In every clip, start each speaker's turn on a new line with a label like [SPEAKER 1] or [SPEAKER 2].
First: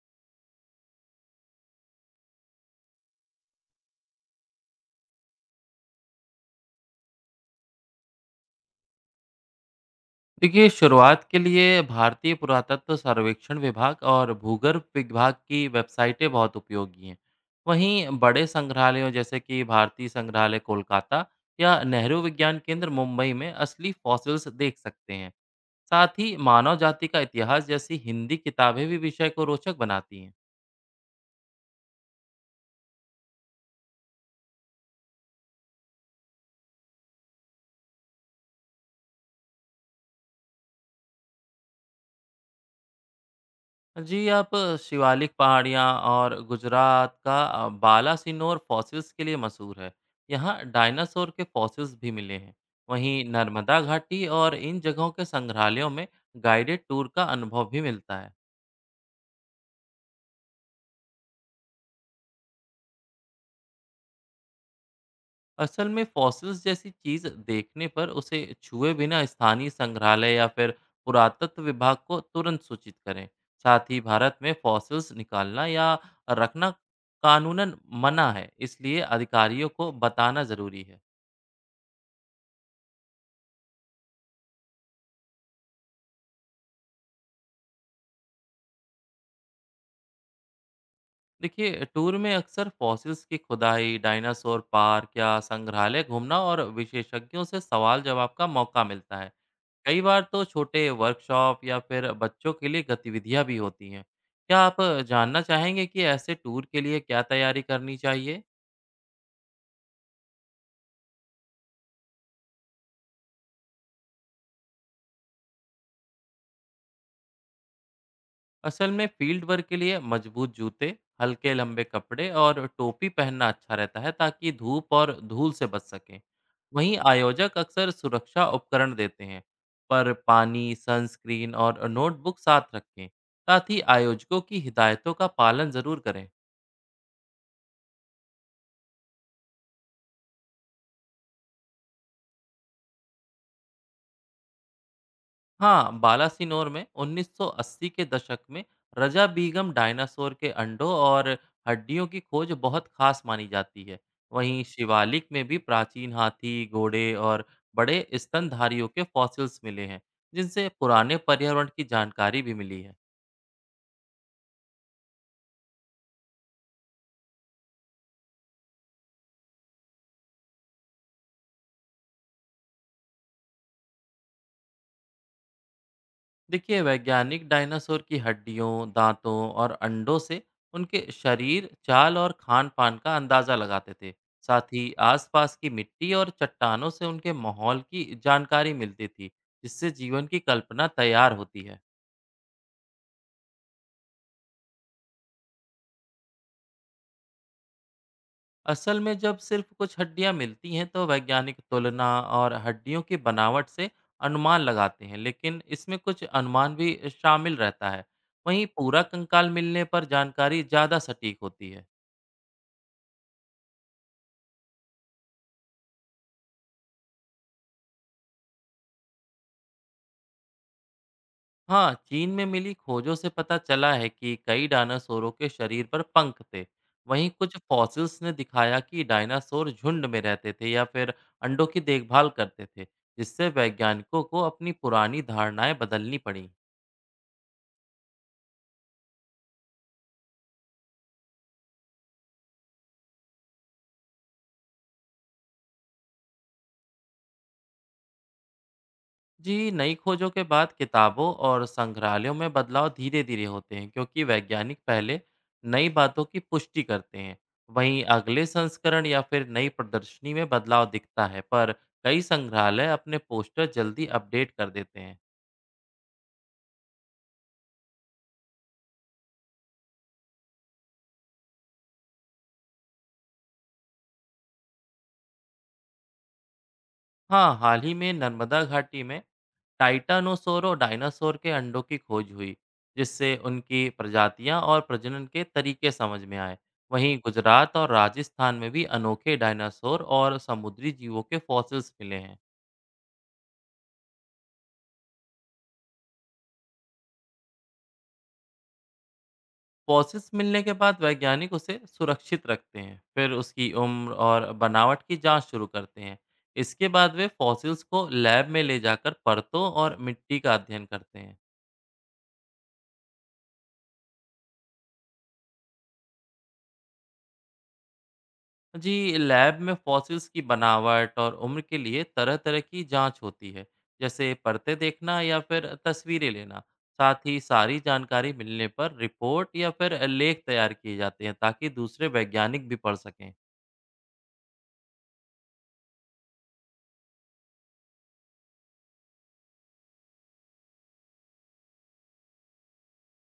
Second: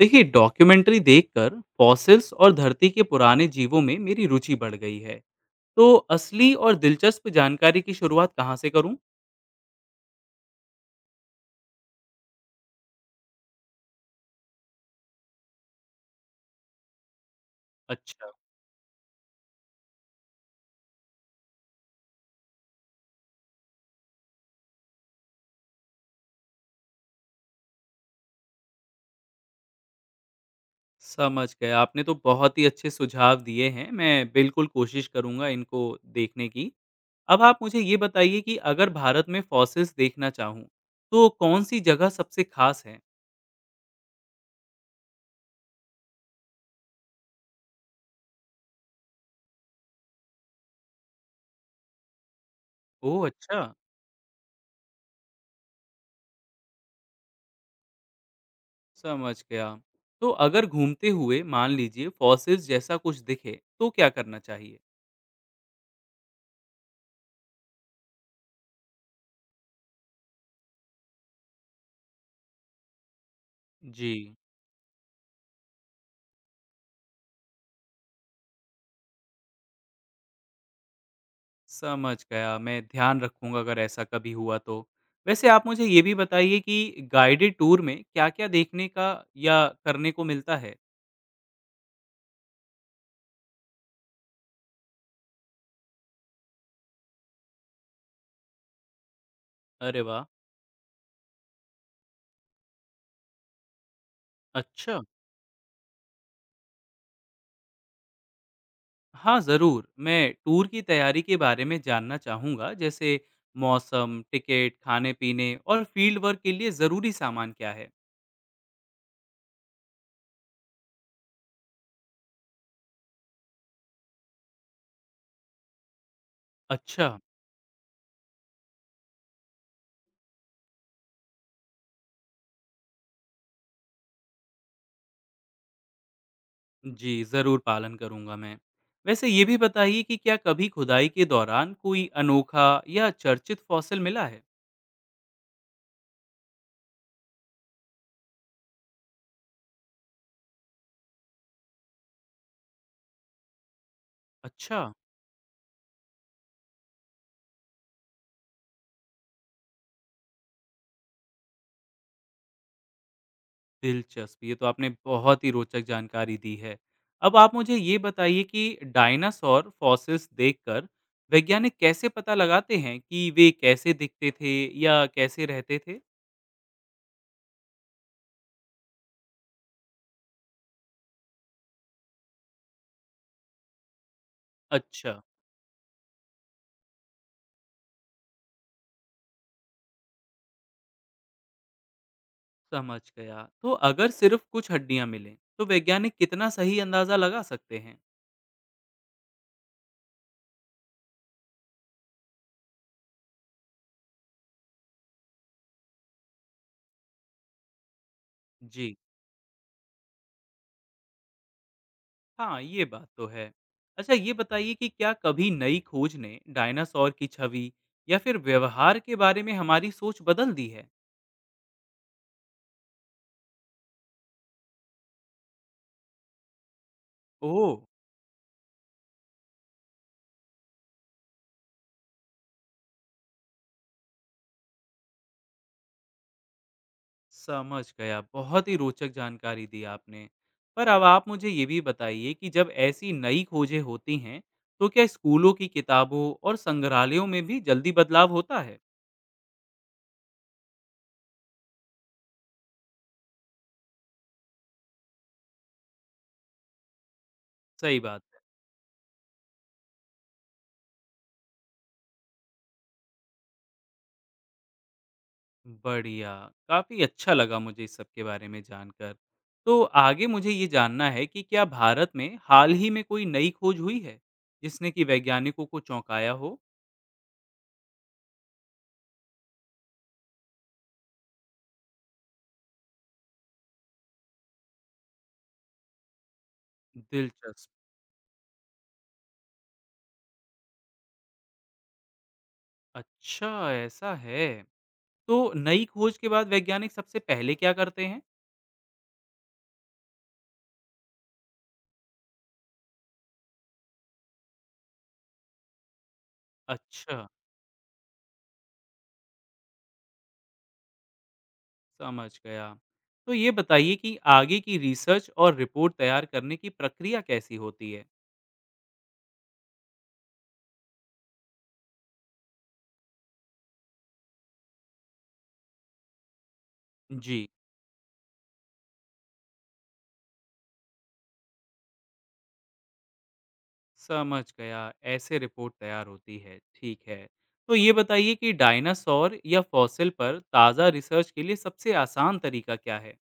[SPEAKER 1] देखिए डॉक्यूमेंट्री देखकर फॉसिल्स और धरती के पुराने जीवों में मेरी रुचि बढ़ गई है। तो असली और दिलचस्प जानकारी की शुरुआत कहाँ से करूँ।
[SPEAKER 2] देखिए, शुरुआत के लिए भारतीय पुरातत्व सर्वेक्षण विभाग और भूगर्भ विभाग की वेबसाइटें बहुत उपयोगी हैं। वहीं
[SPEAKER 1] अच्छा।
[SPEAKER 2] बड़े संग्रहालयों जैसे कि भारतीय संग्रहालय कोलकाता या नेहरू विज्ञान केंद्र मुंबई में असली फॉसिल्स देख सकते हैं। साथ ही मानव जाति का इतिहास जैसी हिंदी किताबें भी विषय को रोचक बनाती हैं।
[SPEAKER 1] समझ गए, आपने तो बहुत ही अच्छे सुझाव दिए हैं, मैं बिल्कुल कोशिश करूंगा इनको देखने की। अब आप मुझे ये बताइए कि अगर भारत में फॉसिल्स देखना चाहूँ तो कौन सी जगह सबसे खास है।
[SPEAKER 2] जी, आप शिवालिक पहाड़ियाँ और गुजरात का बालासिनोर फॉसिल्स के लिए मशहूर है। यहाँ डायनासोर के फॉसिल्स भी मिले हैं। वहीं
[SPEAKER 1] ओह अच्छा।
[SPEAKER 2] नर्मदा घाटी और इन जगहों के संग्रहालयों में गाइडेड टूर का अनुभव भी मिलता है।
[SPEAKER 1] समझ गया। तो अगर घूमते हुए मान लीजिए फॉसिल्स जैसा कुछ दिखे तो क्या करना चाहिए।
[SPEAKER 2] असल में फॉसिल्स जैसी चीज देखने पर उसे छुए बिना स्थानीय संग्रहालय या फिर पुरातत्व विभाग को तुरंत सूचित करें। साथ ही
[SPEAKER 1] जी।
[SPEAKER 2] भारत में फॉसिल्स निकालना या रखना कानूनन मना है, इसलिए अधिकारियों को बताना जरूरी है।
[SPEAKER 1] समझ गया, मैं ध्यान रखूँगा अगर ऐसा कभी हुआ तो। वैसे आप मुझे ये भी बताइए कि गाइडेड टूर में क्या-क्या देखने का या करने को मिलता है?
[SPEAKER 2] देखिए, टूर में अक्सर फॉसिल्स की खुदाई, डायनासोर पार्क या संग्रहालय घूमना और विशेषज्ञों से सवाल जवाब का मौका मिलता है।
[SPEAKER 1] अरे
[SPEAKER 2] कई बार
[SPEAKER 1] वाह!
[SPEAKER 2] तो छोटे वर्कशॉप या फिर बच्चों के लिए गतिविधियां भी होती हैं। क्या आप
[SPEAKER 1] अच्छा।
[SPEAKER 2] जानना चाहेंगे कि ऐसे टूर के लिए क्या तैयारी करनी चाहिए?
[SPEAKER 1] हाँ, ज़रूर। मैं टूर की तैयारी के बारे में जानना चाहूँगा, जैसे मौसम, टिकट, खाने-पीने और फील्ड वर्क के लिए ज़रूरी सामान क्या है?
[SPEAKER 2] असल में फील्ड वर्क के लिए मजबूत जूते, हल्के लंबे कपड़े और टोपी पहनना अच्छा रहता है, ताकि धूप और धूल से बच सकें। वहीं
[SPEAKER 1] अच्छा।
[SPEAKER 2] आयोजक अक्सर सुरक्षा उपकरण देते हैं, पर पानी, सनस्क्रीन और नोटबुक साथ रखें। साथ ही आयोजकों की हिदायतों का पालन जरूर करें।
[SPEAKER 1] जी, ज़रूर पालन करूँगा मैं। वैसे ये भी बताइए कि क्या कभी खुदाई के दौरान कोई अनोखा या चर्चित फॉसिल मिला है?
[SPEAKER 2] हाँ, बालासिनोर में 1980 के दशक में रजा बीगम डायनासोर के अंडों और हड्डियों की खोज बहुत खास मानी जाती है। वहीं
[SPEAKER 1] अच्छा।
[SPEAKER 2] शिवालिक में भी प्राचीन हाथी, घोड़े और बड़े स्तनधारियों के फॉसिल्स मिले हैं, जिनसे पुराने पर्यावरण की जानकारी भी मिली है।
[SPEAKER 1] दिलचस्प, ये तो आपने बहुत ही रोचक जानकारी दी है। अब आप मुझे ये बताइए कि डायनासॉर फॉसिल्स देखकर वैज्ञानिक कैसे पता लगाते हैं कि वे कैसे दिखते थे या कैसे रहते थे?
[SPEAKER 2] देखिए, वैज्ञानिक डायनासोर की हड्डियों, दांतों और अंडों से उनके शरीर, चाल और खान पान का अंदाजा लगाते थे। साथ ही
[SPEAKER 1] अच्छा,
[SPEAKER 2] आसपास की मिट्टी और चट्टानों से उनके माहौल की जानकारी मिलती थी, जिससे जीवन की कल्पना तैयार होती है।
[SPEAKER 1] समझ गया। तो अगर सिर्फ कुछ हड्डियां मिलें, तो वैज्ञानिक कितना सही अंदाजा लगा सकते हैं?
[SPEAKER 2] असल में जब सिर्फ कुछ हड्डियां मिलती हैं, तो वैज्ञानिक तुलना और हड्डियों की बनावट से अनुमान लगाते हैं, लेकिन इसमें कुछ अनुमान भी शामिल रहता है। वहीं
[SPEAKER 1] जी,
[SPEAKER 2] पूरा कंकाल मिलने पर जानकारी ज़्यादा सटीक होती है।
[SPEAKER 1] हाँ, ये बात तो है। अच्छा, ये बताइए कि क्या कभी नई खोज ने डायनासॉर की छवि या फिर व्यवहार के बारे में हमारी सोच बदल दी है?
[SPEAKER 2] हाँ, चीन में मिली खोजों से पता चला है कि कई डायनासोरों के शरीर पर पंख थे। वहीं कुछ
[SPEAKER 1] ओह!
[SPEAKER 2] फॉसिल्स ने दिखाया कि डायनासोर झुंड में रहते थे या फिर अंडों की देखभाल करते थे, जिससे वैज्ञानिकों को अपनी पुरानी धारणाएं बदलनी पड़ी।
[SPEAKER 1] समझ गया। बहुत ही रोचक जानकारी दी आपने। पर अब आप मुझे ये भी बताइए कि जब ऐसी नई खोजें होती हैं, तो क्या स्कूलों की किताबों और संग्रहालयों में भी जल्दी बदलाव होता है?
[SPEAKER 2] जी, नई खोजों के बाद किताबों और संग्रहालयों में बदलाव धीरे धीरे होते हैं, क्योंकि वैज्ञानिक पहले नई बातों की पुष्टि करते हैं।
[SPEAKER 1] सही
[SPEAKER 2] वहीं
[SPEAKER 1] बात है।
[SPEAKER 2] अगले संस्करण या फिर नई प्रदर्शनी में बदलाव दिखता है, पर कई संग्रहालय अपने पोस्टर जल्दी अपडेट कर देते हैं।
[SPEAKER 1] बढ़िया। काफ़ी अच्छा लगा मुझे इस सब के बारे में जानकर। तो आगे मुझे ये जानना है कि क्या भारत में हाल ही में कोई नई खोज हुई है, जिसने कि वैज्ञानिकों को चौंकाया हो?
[SPEAKER 2] हाँ, हाल ही में नर्मदा घाटी में टाइटानोसोर और डायनासोर के अंडों की खोज हुई, जिससे उनकी प्रजातियां और प्रजनन के तरीके समझ में आए। वहीं
[SPEAKER 1] दिलचस्प।
[SPEAKER 2] गुजरात और राजस्थान में भी अनोखे डायनासोर और समुद्री जीवों के फॉसिल्स मिले हैं।
[SPEAKER 1] अच्छा, ऐसा है। तो नई खोज के बाद वैज्ञानिक सबसे पहले क्या करते हैं?
[SPEAKER 2] फॉसिल्स मिलने के बाद वैज्ञानिक उसे सुरक्षित रखते हैं, फिर उसकी उम्र और बनावट की जांच शुरू करते हैं। इसके बाद
[SPEAKER 1] अच्छा,
[SPEAKER 2] वे फॉसिल्स को लैब में ले जाकर परतों और मिट्टी का अध्ययन करते हैं।
[SPEAKER 1] समझ गया। तो ये बताइए कि आगे की रिसर्च और रिपोर्ट तैयार करने की प्रक्रिया कैसी होती है?
[SPEAKER 2] जी, लैब में फॉसिल्स की बनावट और उम्र के लिए तरह तरह की जांच होती है, जैसे परतें देखना या फिर तस्वीरें लेना। साथ ही
[SPEAKER 1] जी,
[SPEAKER 2] सारी जानकारी मिलने पर रिपोर्ट या फिर लेख तैयार किए जाते हैं, ताकि दूसरे वैज्ञानिक भी पढ़ सकें।
[SPEAKER 1] समझ गया। ऐसे रिपोर्ट तैयार होती है, ठीक है। तो ये बताइए कि डायनासोर या फॉसिल पर ताज़ा रिसर्च के लिए सबसे आसान तरीका क्या है?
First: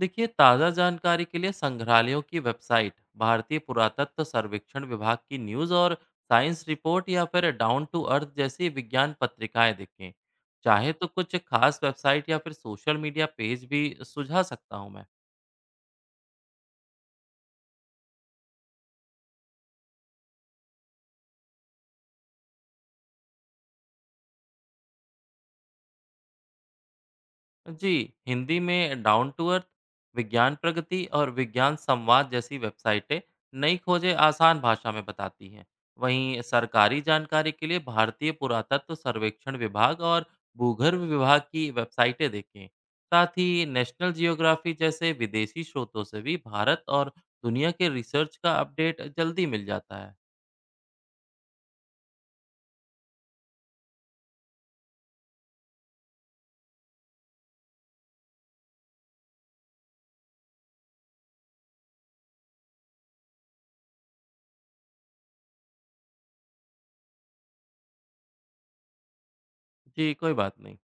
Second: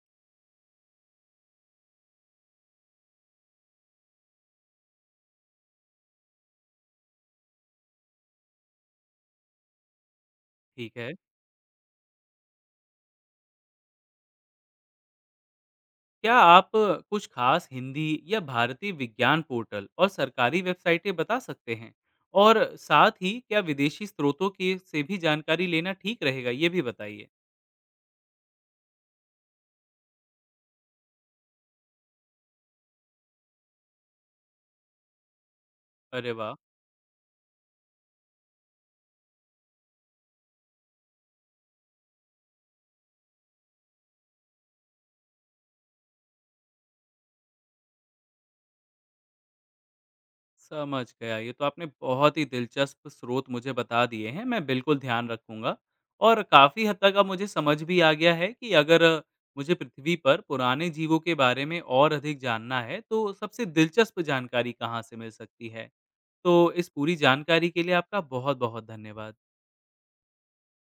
[SPEAKER 2] देखिए, ताज़ा जानकारी के लिए संग्रहालयों की वेबसाइट, भारतीय पुरातत्व सर्वेक्षण विभाग की न्यूज़ और साइंस रिपोर्ट या फिर डाउन टू अर्थ जैसी विज्ञान पत्रिकाएं देखें। चाहे
[SPEAKER 1] ठीक
[SPEAKER 2] तो
[SPEAKER 1] है।
[SPEAKER 2] कुछ खास वेबसाइट या फिर सोशल मीडिया पेज भी सुझा सकता हूँ मैं।
[SPEAKER 1] क्या आप कुछ खास हिंदी या भारतीय विज्ञान पोर्टल और सरकारी वेबसाइटें बता सकते हैं? और साथ ही क्या विदेशी स्रोतों के से भी जानकारी लेना ठीक रहेगा? ये भी बताइए।
[SPEAKER 2] जी, हिंदी में डाउन टू अर्थ, विज्ञान प्रगति और विज्ञान संवाद जैसी वेबसाइटें नई खोजें आसान भाषा में बताती हैं।
[SPEAKER 1] अरे
[SPEAKER 2] वहीं
[SPEAKER 1] वाह!
[SPEAKER 2] सरकारी जानकारी के लिए भारतीय पुरातत्व सर्वेक्षण विभाग और भूगर्भ विभाग की वेबसाइटें देखें। साथ ही नेशनल जियोग्राफी जैसे विदेशी स्रोतों से भी भारत और दुनिया के रिसर्च का अपडेट जल्दी मिल जाता है।
[SPEAKER 1] समझ गया। ये तो आपने बहुत ही दिलचस्प स्रोत मुझे बता दिए हैं, मैं बिल्कुल ध्यान रखूँगा। और काफ़ी हद तक अब मुझे समझ भी आ गया है कि अगर मुझे पृथ्वी पर पुराने जीवों के बारे में और अधिक जानना है, तो सबसे दिलचस्प जानकारी कहाँ से मिल सकती है। तो इस पूरी जानकारी के लिए आपका बहुत-बहुत धन्यवाद।
[SPEAKER 2] जी, कोई बात नहीं।